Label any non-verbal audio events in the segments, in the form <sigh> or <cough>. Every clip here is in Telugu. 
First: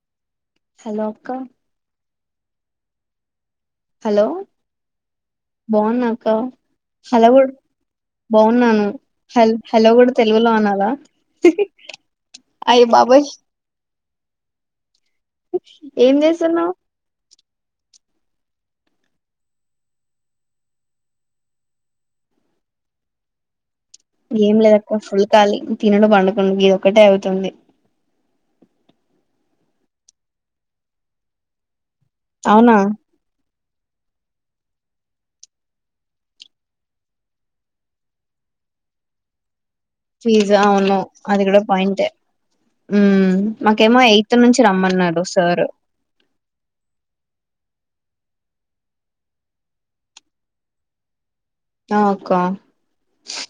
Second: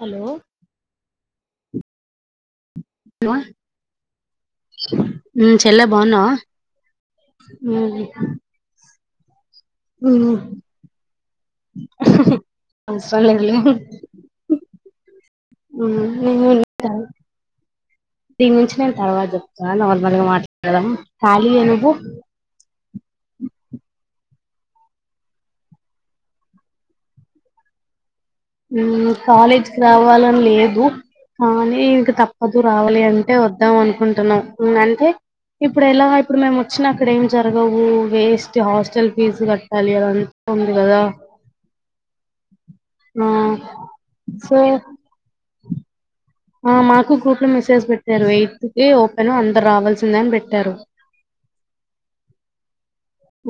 హలో హలో అక్క క <unintelligible> హలో చెల్లె బావున్నా అక్క బాగున్నావా హలోవు బాగున్నాను హ హలో కూడా తెలుగులో అనాలా అయి అవసరం బాబాయ్ లేదులే ఏం నేను చేస్తున్నావు. దీని నుంచి నేను తర్వాత చెప్తా నార్మల్గా మాట్లాడదాం ఖాళీ అ నువ్వు. ఏం లేదు అక్క. ఫుల్ ఖాలీ. తినడు పండుకునుడు ఇది ఒక్కటే అవుతుంది. కాలేజ్కి రావాలని లేదు. కానీ ఇంకా తప్పదు అవునా రావాలి. అంటే వ వద్దాం అనుకుంటున్నాం. అంటే ఇప్పుడు ఎలా ఇప్పుడు మేము వచ్చిన అక్కడ ఏం జరగవు. వేస్ట్ హాస్టల్ ఫీజు కట్టి ఫీజా అవును అది కూడా పాయింటే. ఉ ఆ మాకేమో ఎయిత్ సో నుంచి రమ్మన్నారు సారు. ఆ మాకు గ్రూప్లో మెసేజ్ పెట్టారు. ఎయిత్ కి ఓపెన్ అందరు రావాల్సిందే అని పెట్టారు. ఆ అక్క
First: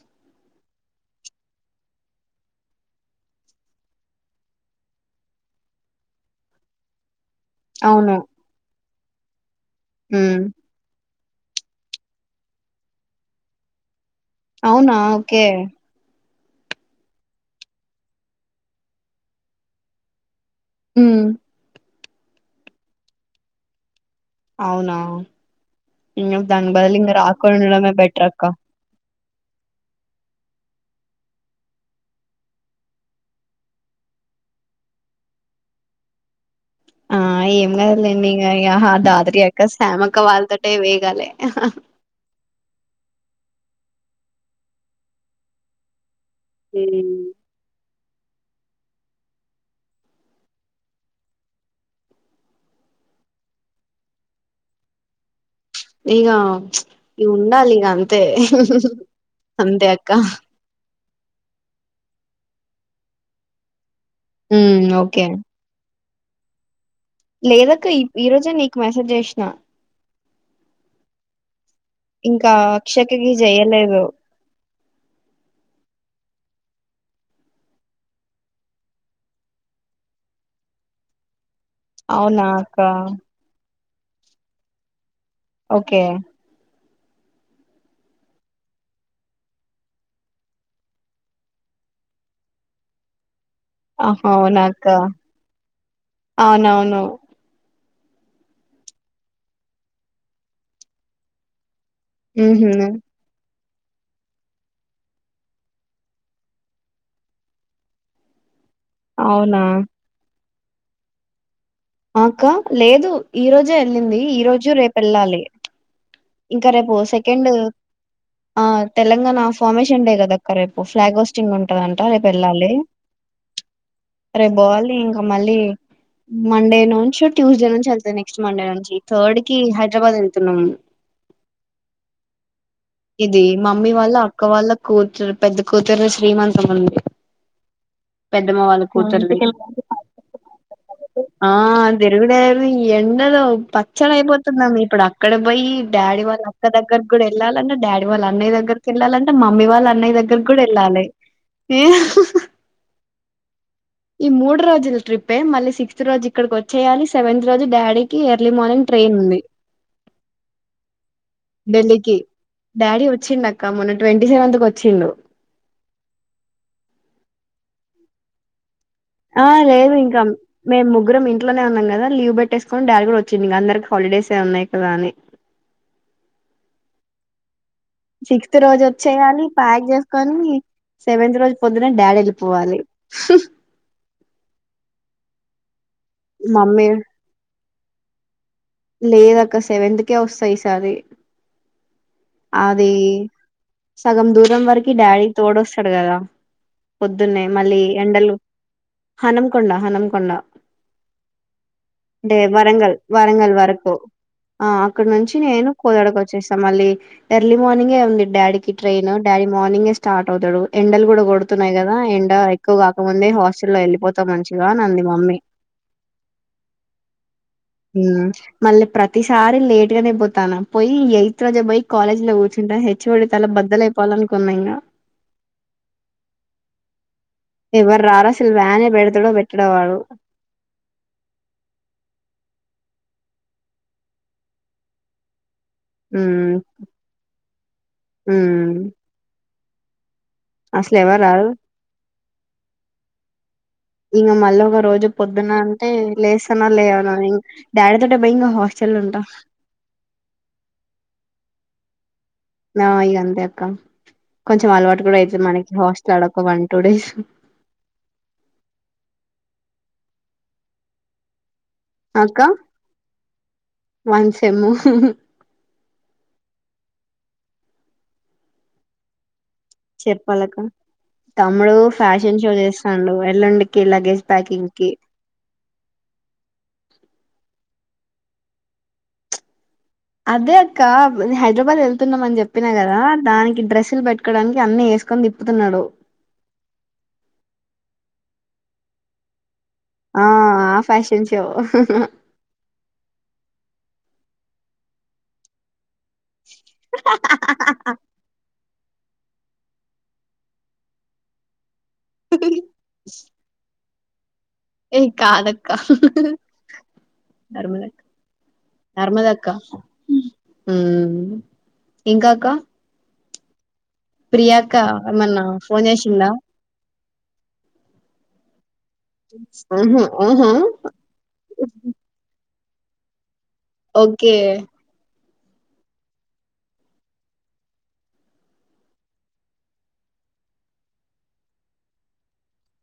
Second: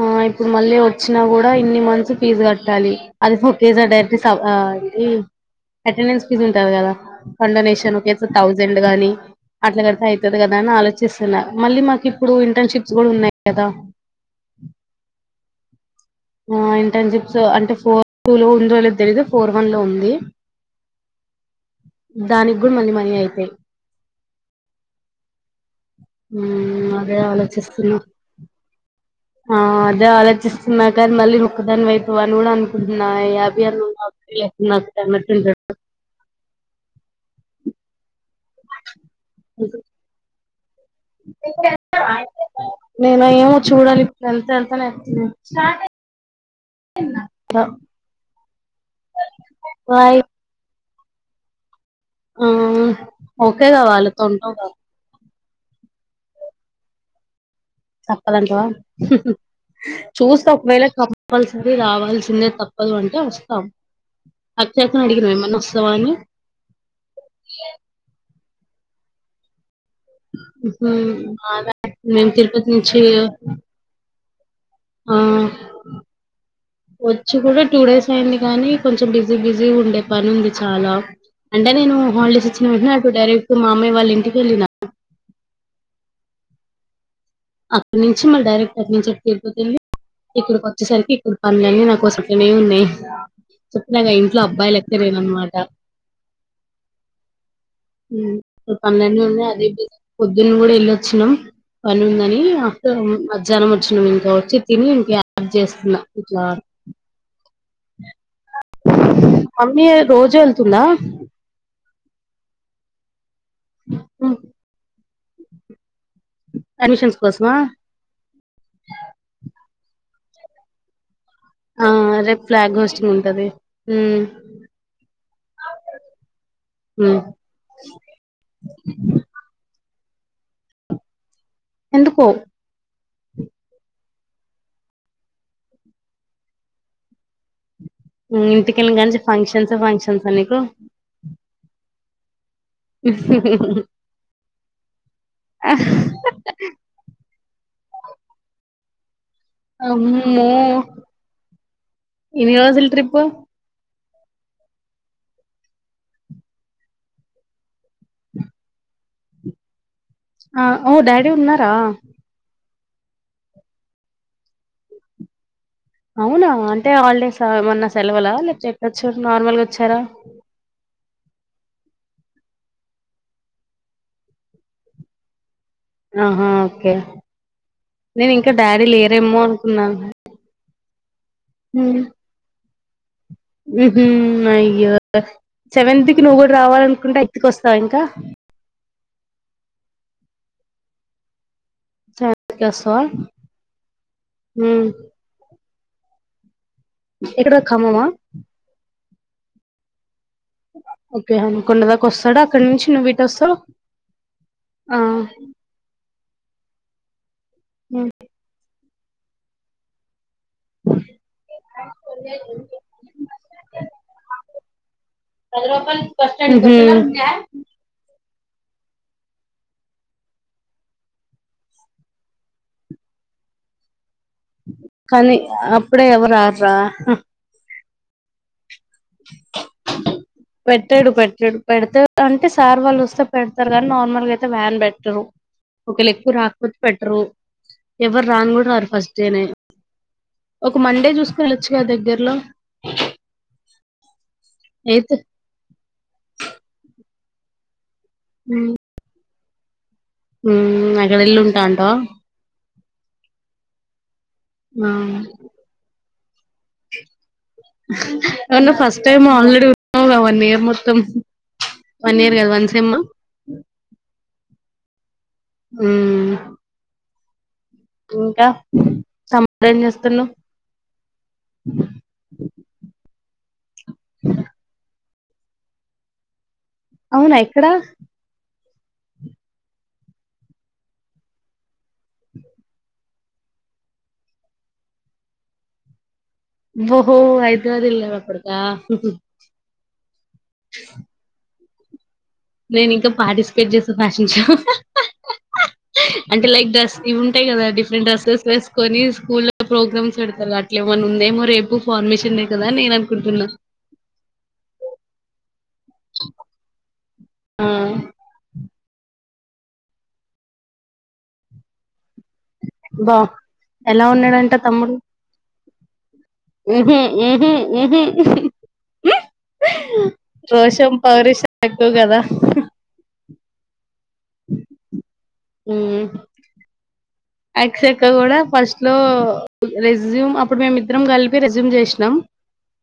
ఆ ఇప్పుడు మళ్ళీ వచ్చినా కూడా ఇన్ని మంత్స్ ఫీజు కట్టాలి. అది ఒకేసారి డైరెక్ట్ <unintelligible> అటెండెన్స్ ఫీజు ఉంటది కదా. ఫండొనేషన్ అవును ఒకేత్ థౌజండ్ గాని అ <inaudible> అట్లా కడితే అయితది ఉమ్ కదా అని ఆలోచి చించలే మళ్ళీ మాకు ఇప్పుడు ఇంటర్న్షిప్స్ కూడా ఉన్నాయి కదా. అవునా ఓకే ఆ ఇంటర్న్షిప్స్ అంటే ఫోర్ టూ లో ఉందో లేదో తెలీయదు. ఫోర్ వన్ లో ఉంది. హు దానికి కూడా మళ్ళీ మనీ అయితయ్ అవునా. ఇంగా మ్మ్ బదులు ఇంగా అదే రాకుండా ఉండడమే ఆలోచిస్తున్నా బెటర్ అక్క. ఆ అదే ఆలోచిస్తున్న కానీ మళ్ళీ నువ్వు ఒక్కదాన్నివైతవు అని కూడా అనుకుంటున్నా <unintelligible> ఆ ఏం కాదు లేండి యహా దాదతీ అక్కస్ సామ్ అంకుల్వాలతో నేను ఎమ్ చూడాలి ఇప్పుడు వెళ్తే వెళ్త లేకపోతే లేదు. ఉ వైయ్ హు ఓకేగా వాళ్ళతో ఉంటావుగా. ఇగ ఉం తప్పదంటవా అంతే అక్క చూస్తా ఒకవేళ చెప్పాల్సింది రావాల్సిందే తప్పదు అంటే వస్తాం ఉమ్ అక్షక్కకి ఓకే అడిగినావ ఏమన్నా వస్తావా అనీ లేదక్క ఈ రోజె నీ మెసేజ్ చేసిన హుమ్ మేము ఇంకా తిరుపతి నుంచి అక్షయకి చెయలేదు ఆ వచ్చి కూడా టూ డేస్ అయింది. కానీ కొంచెం బిజీ బిజీ ఉండే పని ఉంది. చాలా అంటే నేను అవునా హాలిడేస్ ఇచ్చిన అక్క వెంటనే డైరెక్ట్ మామయ్య వాళ్ళ ఇంటికి వెళ్ళిన ఓకే అక్కడి నుంచి మళ్ళీ డైరెక్ట్ అటు నుంచి అటు తిరుపతి వెళ్ళి ఇక్కడికి వచ్చేసరికి ఇక్కడ పనులన్నీ నాకోసమే ఉన్నాయి. హా చెప్పినాగా ఇంట్లో అబ్బాయి అవునాక్క లెక్క లేనన్నమాట అవునవును ఉ పన్నెండు ఉన్నాయి అది <unintelligible> పొద్దున్న కూడా వెళ్ళొచ్చినాం పని ఉంది. ఉహు <unintelligible> జనం వచనంఇంకా వచ్చి తిని ఇంకా యాద్ చేస్తున్నా ఇట్లా అవునా మమ్మీ రోజు వెల్ తుందా ఆ అక్క లేదు ఈ రోజు వెళ్ళింది ఈ రోజు రేపు వెళ్లాలి ఇంకా రేపు అడ్మిషన్స్ సెకండ్ కోసమా ఆ తెలంగాణ ఫార్మశన్ డే కదాక్క రేపు ఫ్లాగ్ వే ఆ వుంటందట రేపు వెళ్ళాలి. ఫ్లాగ్ హోస్టింగ్ ఉంటది ఉమ్, రేపు పోవాలి ఇంకా మళ్ళీ, మండే ఉమ్. నుంచి ట్యూస్డే నుంచి వెళ్తదంట. నెక్స్ట్ మండే నుండి థర్డ్ కి హై హైదరాబాద్ వెళ్తున్నాం ఎందుకో ఇది మమ్మీ వాళ్ళ ఒక్క వాళ్ళ కూతురు పెద్ద కూతురు ది శ్రీమంతముందీ ఇంటికెల్ల గానే ఫంక్షన్స్ ఫంక్షన్స్ నీకు ఆ అ తీరుగుడే ఎండలు పచ్చడయిపోతు నాకు ఇపడా ఇక్కడ పోయి డాడీ వాళ్ళ అక్క దగ్గర కూడా వెళ్ళాలన్నా డాడీ వాళ్ళ అన్నయ్య దగ్గర వెళ్లలనీ మమ్మీ వాళ్ళ అన్నయ్య దగ్గర అమ్మో కూడా వెళ్ళాలి ఎన్ని రోజుల ట్రిప్ ఈ మూడు రోజుల ట్రిప్ ఏ మళ్ళీ సిక్స్త్ రోజు ఇక్కడికి వచ్చేయాలి. సెవెంత్ రోజు డాడీకి ఎర్లీ మార్నింగ్ ట్రైన్ ఉంది. ఆ ఓ డాడీ ఉన్నారా ఢిల్లీకి డాడీ వచ్చిండ అక్క మొన్న ట్వంటీ సెవెంత్ కు వచ్చిండు అవునా అంటే హాల్ డేస్ ఆ ఏమన్నా సెలవుల లేపో తే ఆ లేదు ఇంకా మేము గ్రం ఇంట్లోనే ఉన్నాం కదా. లీవ్ పెట్టేసుకొని డాడ్ కూడా వచ్చిండు. ఇక అందరికి హాలిడేస్ ఉన్నాయి కదా అని. ఆహా ఓకే నేను ఇంకా సిక్స్త్ రోజు డాడీ లేరేమో వచ్చేయాలి ప్యాక్ అనుకున్నాను చేసుకొని సెవెంత్ రోజు పొద్దునే డాడీ వెళ్ళిపోవాలి ఉ హు అయ్య సెవెంత్కి నువ్వు కూడా రావాల మమ్మీ అనుకుంటే అయితుకి వస్త స ఇంకా లేద అక్క సెవెంత్ కే వస్త ఈసారి సెవెంత్ కి అది వస్తావా సగం దూరం హ్మ్ వరకి డాడీ తోడో చడగాదా ఎక్కడ ఖమ్మమా హన్మకొండ హన్మకొండ ఓకే హనుకొండ దాకా అంటే వస్తాడు అక్కడ నుంచి వరంగల్ నువ్వు ఇటు వరంగల్ వస్తావ్ వరకు ఆ అక్కడ నుంచి నేను కోదడక వచ్చ చేస్తా మళ్ళీ ఎర్లీ మార్నింగే హ్మ్ ఉంది. డాడీకి ట్రెన్ డాడీ మార్నింగే స్టార్ట్ అవుతాడు. ఎండలు కూడా కొడుతున్నాయి. కదా ఎండ ఎక్కువ కాకముందే హాస్టల్లో వెళ్ళిపోతే మంచి ఇగా నంది కలవాపాల్ బస్ స్టాండ్ ఉమ్, మళ్ళీ ప్రతిసారి లేట్ గానే పోతాను. పోయి ఎయిట్ రోజే పోయే కాలేజ్ లో కూర్చుంటాను హెచ్ఓడి తల బద్దలైపోవాలని కనీ అప్పుడే ఎవరు రార్రా ఎవరు రార్ అసల్ వాన్ పెట్టాడు పెట్టాడు పెడితే అంటే సార్ వాళ్ళు వస్తే పెడతారు కానీ నార్మల్ గా అయితే వ్యాన్ పెట్టరు. ఒకలే ఏక్కువ ఉమ్ రాకపోతే పెట్టరు. ఎవరు రాను కూడా ఉమ్ రారు ఫస్ట్ డేనే ఒక అసలు మండే ఎవరు చూసుకుని రారు వెళ్చ్చు కదా దగ్గరలో ఇంగా మళ్ళీ ఒక రోజు అయితే పొద్దున అంటే లేస్తానో లేవనో ఇంకా డాడి తోటే పోయ్ ఇగా హాస్టల్ ఉంటా హ్మ్ అక్కడ వెళ్ళి ఉంటా అంటావా నా ఈ ఇగా అంతే అక్క కొంచె అలవాటు కూడా అయితది మనకి హస్ట్ తడం అన్న ఫస్ట్ టైమ్ ఆల్రెడి అవునా వన్ ఇయర్ మొత్తం వన్ ఇయర్ అక్క కదా వన్ సెమ్ వన్ సేమ్ము హ్మ్ ఇంకా తమ్ముడు ఏం చేస్తున్నావ్ చెప్పాలక్క తమ్ముడు ఫ్యాషన్ షో చేస్తాండు. ఎల్లుండి లగేజ్ ప్యాకింగ్ కి అవునా ఎక్కడ అదే అక్క మేమ్ హైదరాబాద్ వెళ్తున్నాం. అని చెప్పినా కదా దానికి డ్రస్సులు పెట్టుకోవడానికి అన్నీ వేసుకొని తిప్పుతున్నడు. ఓహో హైదరాబాద్ వెళ్ళావా కొడుకా ఆ ఆ ఫ్యాషన్ షో స నేను ఇంకా పార్టిసిపేట్ చేసే ఫ్యాషన్షో అంటే లైక్ డ్రస్ ఇవి ఉంటాయి. కదా డిఫరెంట్ డ్రసెస్ వేసుకొని స్కూల్లో ప్రోగ్రామ్స్ పెడతారు అట్లా ఏమైన్నా ఉందేమో రేపు ఇన్ఫార్మేషన్కుదా నను అనుకుంటన్నా ఏ కాాల ఆ నర్మలక్ నర్మద అక్క ఇంకా అక్క బా ఎలా ఉన్నాడంట ప్రియాంక తమ్ముడు ఏమన్నా ఫోన్ చేసిందా ఏహ ఏహ ఆహా ఆహా పౌరుషం ఎక్కువ కదా ఓకే హ ఎక్స్ ఎక్క కూడా ఫస్ట్ లో రెజ్యూమ్ అప్పుడు మేమిద్దరం కలిపి రెజ్యూమ్ చేసినాం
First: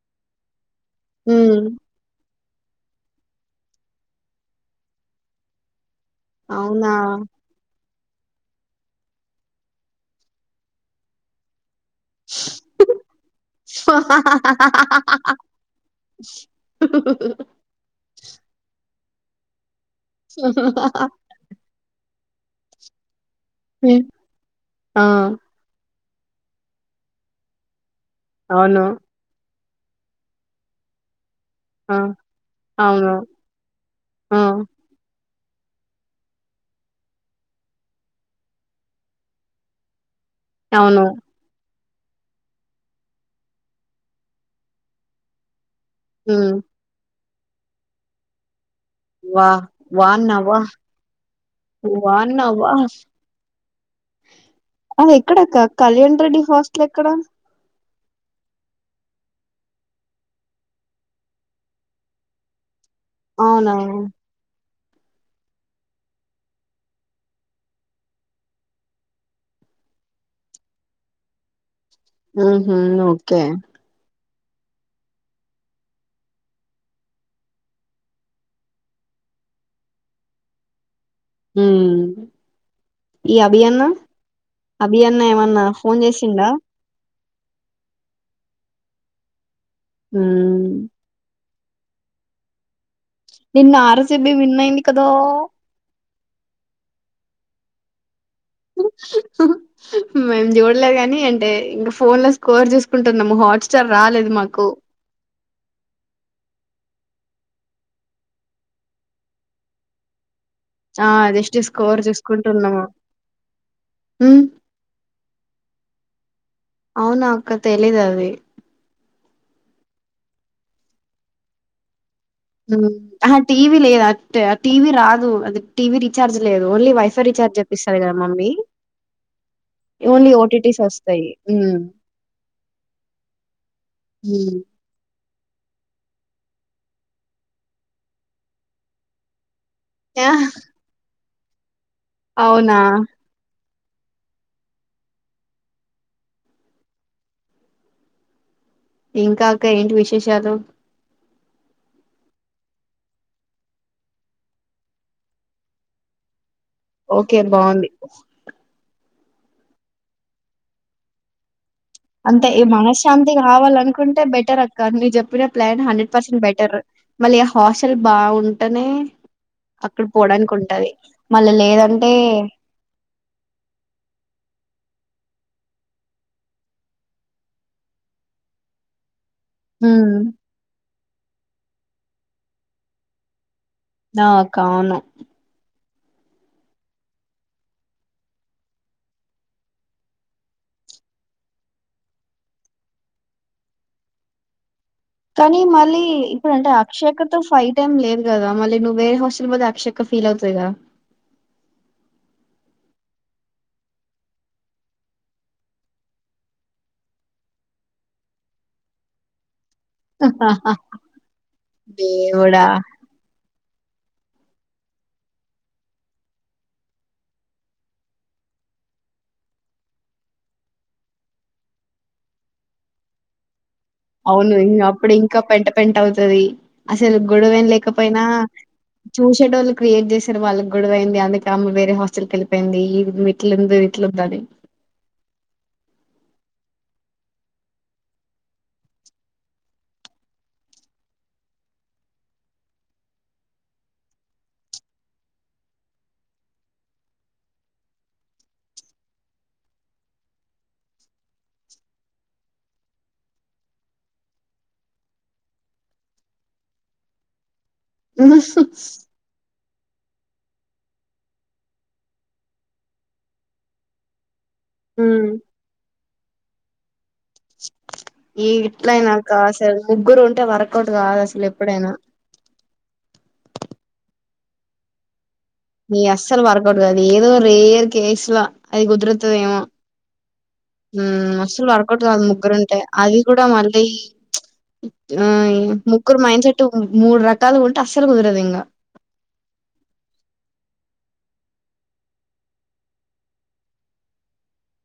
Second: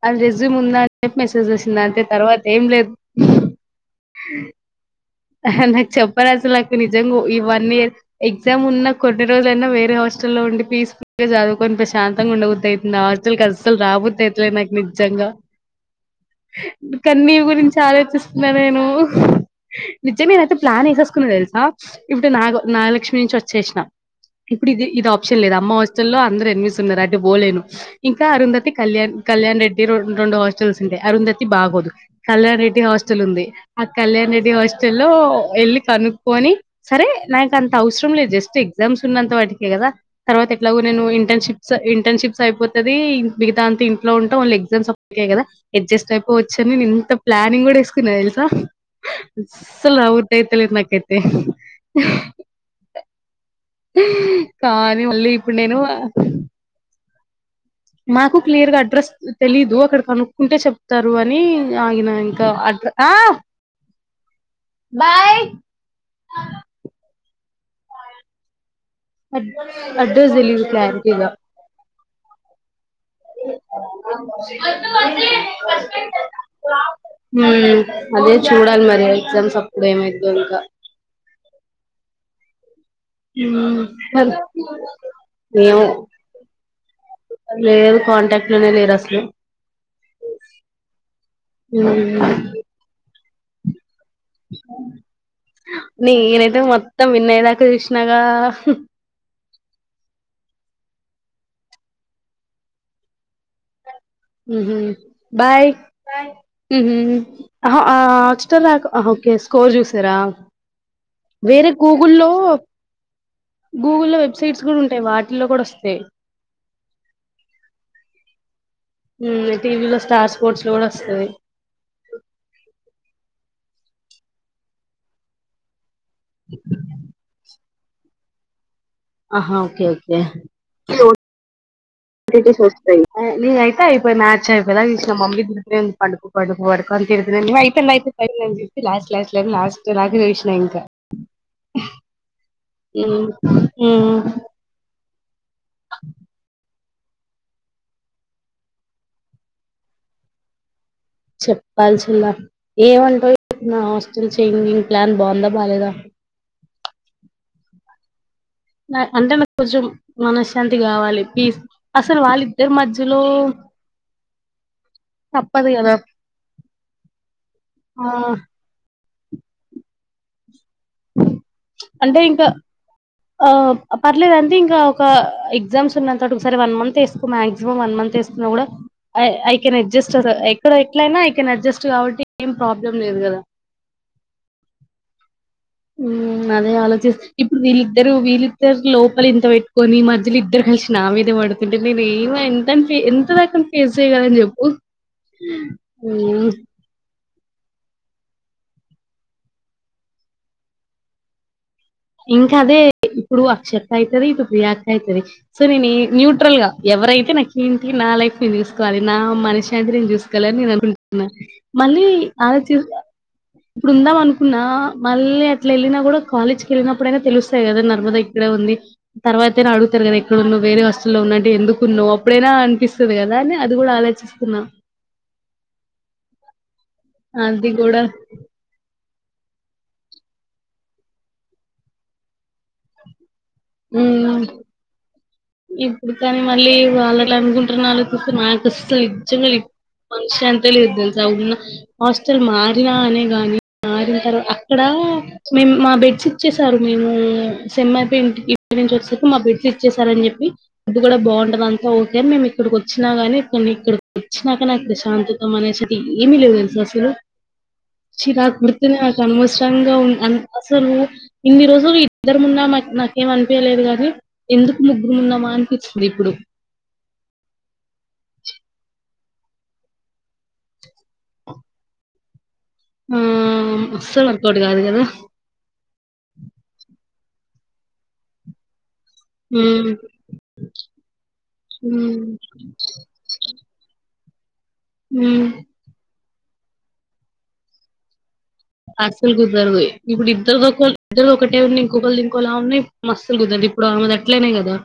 అది రెజ్యూమ్ ఉందా మెసేజ్ చేసింది అంటే తర్వాత ఏం లేదు నా చెప్ప ప్రజలకు అవునా నిజంగా ఈ వన్ ఇయర్ ఎగ్జామ్ ఉన్న కొన్ని రోజులైనా వేరే హస్టల్లో ఉండి పీస్ఫుల్ చదువు కొన్ని ప్రశాంతంగా ఉండబుద్ధి అవుతుంది హస్టల్కి అస్సలు రాబుద్ధి అయితలే నాకు నిజంగా కానీ నీ గురించి ఆలోచిస్తే నన్నేను నిజంగా నేను అయితే ప్లాన్ వేసేసుకున్న తెలుసా ఇప్పుడు నాగ నాగలక్ష్మి నుంచి వచ్చ చ్చేసినా ఇప్పుడు ఇది ఆ ఇది ఆప్షన్ లేదు అమ్మ వస్త లో అందరు ఎన్నిమిస్తున్నారు అంటే పోలేను ఇంకా అరుంధతి అవును క్యా్ కళ్యాణ్ రెడ్డి రె హాస్టల్స్ అరుంద బాగోదు ఆ కళ్యాణ రెడ్డి అవును హాస్టల్ ఉంది ఆ కళ్యాను ఆ రెడ్డి హాస్టల్ వెళ్ళి కనుక్కొని సరే నాకు అంత అవసరం లేదు జస్ట్ ఎగ్జామ్స్ ఉన్నంత వాటికే కదా తర్వాత ఎట్లాగు నేను అవును ఇంటర్న్షిప్ సొ ఇంటర్న్షిప్స్ అయిపోతది మిగతా అంతా ఇంట్లో ఉంటూ ఓన్లీ ఎగ్జామ్స్ ఒకటే కదా అడ్జస్ట్ హ్మ్ అయిపోవచ్చని ఇంత ప్లానింగ్ కూడా వేసుకున్న తెలుసా వా సల ఔట అై <inaudible> వాన్నవా తేలి నాకైతే వాన్నవా కానీ ఆ మళ్ళీ ఇప్పుడు ఎక్కడక్క నేను కళ్యాణ్ రెడ్డి హాస్టల్ ఎక్కడ మాకు క్లియర్ గా అడ్రస్ తెలీదు అక్కడ కనుక్కుంటే చెప్తారు అని ఆగిన ఇంకా అడ్రస్ అవునవును బాయ్ అడ్రెస్ తెలీదు క్లారిటీగా ఉహూ ఓకే ఉమ్ అదే చూడాలి మరి ఎగ్జామ్స్ అప్పుడు ఏమైద్దో ఇంకా ఉమ్ ఈ హ్మ్ అభియన్న మరి అభియన్న ఏమన్నా ఫోన్ చేసిండా లేదు కాంటాక్ట్ లోనే లేరు అసలు ఉమ్ ఉమ్ నిన్న ఆరు ఆర్ సి బి విన్నయింది కదా నేనైతే మొత్తం విన్నయే దాకా చూసినా ఆ మేము చూడలే కాని అంటే ఇంకా ఫోన్ లో స్కోర్ చూసుకుంటున్నాము హాట్స్టార్ ఉహూ బాయ్ బాయ్ ఆ హాట్స్టార్ స్కోర్ చూసారా ఆ అదిష్టి వేరే స్కోర్ గూగుల్లో చూసుకుంటున్నము గూగుల్లో ఉమ్ వెబ్సైట్స్ కూడా ఉంటాయి వాటిల్లో కూడా వస్తాయి అవునా అక్క తెలీదు అది ఉమ్ టీవీలో స్టార్ స్పోర్ట్స్ లో కూడా వస్తది ఉమ్ టీవీ లేదు అట్ టీవీ రాదు అది టీవి రీచార్జ్ లేదు ఓన్లీ వైఫై రీచార్జ్ విసార గద మమ్మీ ఆహా ఓకే ఓన్లీ ఓటిటీస్ వస్తయి నేను అయితే అయిపోయి మ్యాచ్ అయిపోయే దాక చూసి నా మమ్మీ తిడుతూనే ఉంది పండుకో పడుకో అని పడుకో అయిపోయింది అయిపోయింది అని చెప్పసి లాస్ట్ లాస్ట్ లాస్ట్ ఇలాగే చేసిన ఇంకా అవునా ఉమ్ ఉమ్ <unintelligible> ఇంకా అక్క ఏంటి విశేషాలు చెప్పాల్సిలా ఏమంటావు నా హాస్టల్ చేంజింగ్ ప్లాన్ బాగుందా బాలేదా ఓకే బాగుంది అంటే నాకు కొంచెం మనశ్శాంతి కావాలి పీస్ అసలు అంతే ఈ వాళ్ళిద్దరి మధ్యలో మనశ్శాంతి కావాల అనుకుంటే బెటర్ అక్క న చెప్పిన తప్పదు ప్లాన్ కదా హండ్రెడ్ పర్సెంట్ బెటర్ మళ్ళీ హాస్టల్ ఆ బాగుంటేనే అక్కడ పోడానికి కొ అంటే ఇంకా ఆ పర్లేదంటే ఇంకా ఎగ్జామ్స్ ఉన్నంత ఒకసారి వన్ మంత్ వేసుకో మాక్సిమం వన్ మంత్ వేసుకున్నా కూడా ఐ కెన్ హ్మ్. అడ్జస్ట్ ఎక్కడ ఎట్లైనా ఐ కెన్ అడ్జస్ట్ కాబట్టి ఏం ప్రాబ్లం లేదు కదా నా కావవును ఉమ్ అదే ఆలోచిస్త ఇప్పుడు వీళ్ళిద్దరు వీళ్ళిద్దరు లోపలి ఇంత పెట్టుకొని మధ్యలో ఇద్దరు కలిసి నా మీదే పడుతుంటే నేను ఏమ ఎంత ఎంత దాకాం ఫేస్ చెయగలని చెప్పు కానీ మళ్ళీ ఇప్పుడు అంటే అక్షయక ఫైవ్ టైమ్ లేదు కదా మళ్ళీ నువ్వే వేరే హస్టల్ పోతే అక్షక్క ఫీల్ అవుతాయిదా ఇంకా అదే ఇప్పుడు అక్షత అవుతది ఇప్పుడు రియాక్ అవుతది సో నేను న్యూట్రల్ గా ఎవరైతే నాకేంటి నా లైఫ్ ని తీసుకోవాలి నా మనిషి సంత్రయం చూసుకోవాలని నేను అనుకుంటున్నా మళ్ళీ అలా దేవుడా! చ ఇప్పుడు ఉందాం అనుకున్నా మళ్ళీ అట్లా వెళ్ళిన కూడా కాలేజ్ వెళ్ళినప్పుడైనా తెలుస్తాయి కదా నర్మద ఇక్కడే ఉంది తర్వాతనా అడుగుతారు కదా ఎక్కడన్న వేరే హస్తుల్లో ఉన్న అంటే ఎందుకు ఉన్నావు అప్పుడైనా అనిపిస్తుంది కదా అని అది కూడా అవును ఆలోచిస్తున్నా ఇం అప్పుడు ఇంకా పెంట పెంట అవుతుది అసలు గొడవేన అది కూడా లేకపోయినా చూసేటోళ్ళు క్రియేట్ చేసారు వాళ్ళ గుడవైయింది అందుకేమ్మ వేరే హాస్టల్ కకి వెళ్ళపోయింది ఇప్పుడు కాని మళ్ళీ వాళ్ళ అనుకుంటున్న చూ మాకులు నిజంగా మ శాంతి లే తెలుస ఉన్న హాస్టల్ మారినా అనే గాని మారిన తర్వాత అక్కడ మే మా బెడ్షట్చ్చసారు మేము సమ్యి ఇంటి ఇక్కడి నుంచి వచ్చసరికి మా బిడ్లు ఇచ్చేసార అని చెప్పి ఫుడ్ కూడా బాగుంటద అంతా ఓకే మేము ఇక్కడికి వచ్చినా గాని కొన్ని ఇక్కడికి వచ్చినాక నా ప్రశాంతతం అనేసిది ఏమిీ లేవు తెలుసు అసలు చీరక్బడతతేనేక మ కష్టంగా ఉం అసలు ఇన్ని రోజులు ఇద్దరు మున్నం అ ఏం అనిపియలేదు గానీ ఎందుకు హ్మ్. ముగ్గురుమున్నమ అనిపించిది ఇప్పుడు కా అసలు ముగ్గురు ఉంటే వర్కౌట్ కాదు అసలు ఎప్పుడైనా ఆ అస్సలు వర్క్ అవుట్ కాదు కదా ని అస్సలు వర్కౌట్ కాది ఏదో రేర్ కేసు లో అది కుదరత్ హమ్ అమ్ అసలు వర్కౌట్ కాదు ముగ్గురుంటే అది కూడా మళ్ళీ ఆ హ్మ్. ముగ్గురు మెండ్ సెట్ చెట్టు మూడు రకాలుగా ఉంటే అస్సలు కుదరదు ఇంకా అస్సలు కుదరదు ఇప్పుడు ఇద్దరు ఇద్దరు ఒకటే ఉ ఇంకొకళ్ళది ఇంకోలా ఉన్నాఇప్పుడు మస్తు కుదరదు ఇప్పుడు ఆమె అట్లేనేయి కదా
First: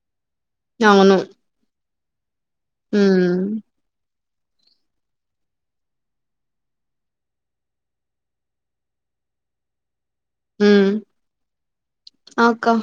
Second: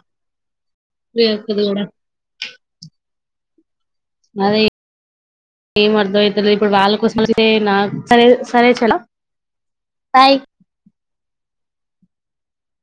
అవును వీణక్కది కూడా ఉమ్ అదే ఏం అర్థమైతాలే ఇప్పుడు వాళ్ళ కోసం అతే నాకు సరే సరే చేల బాయి ఆకా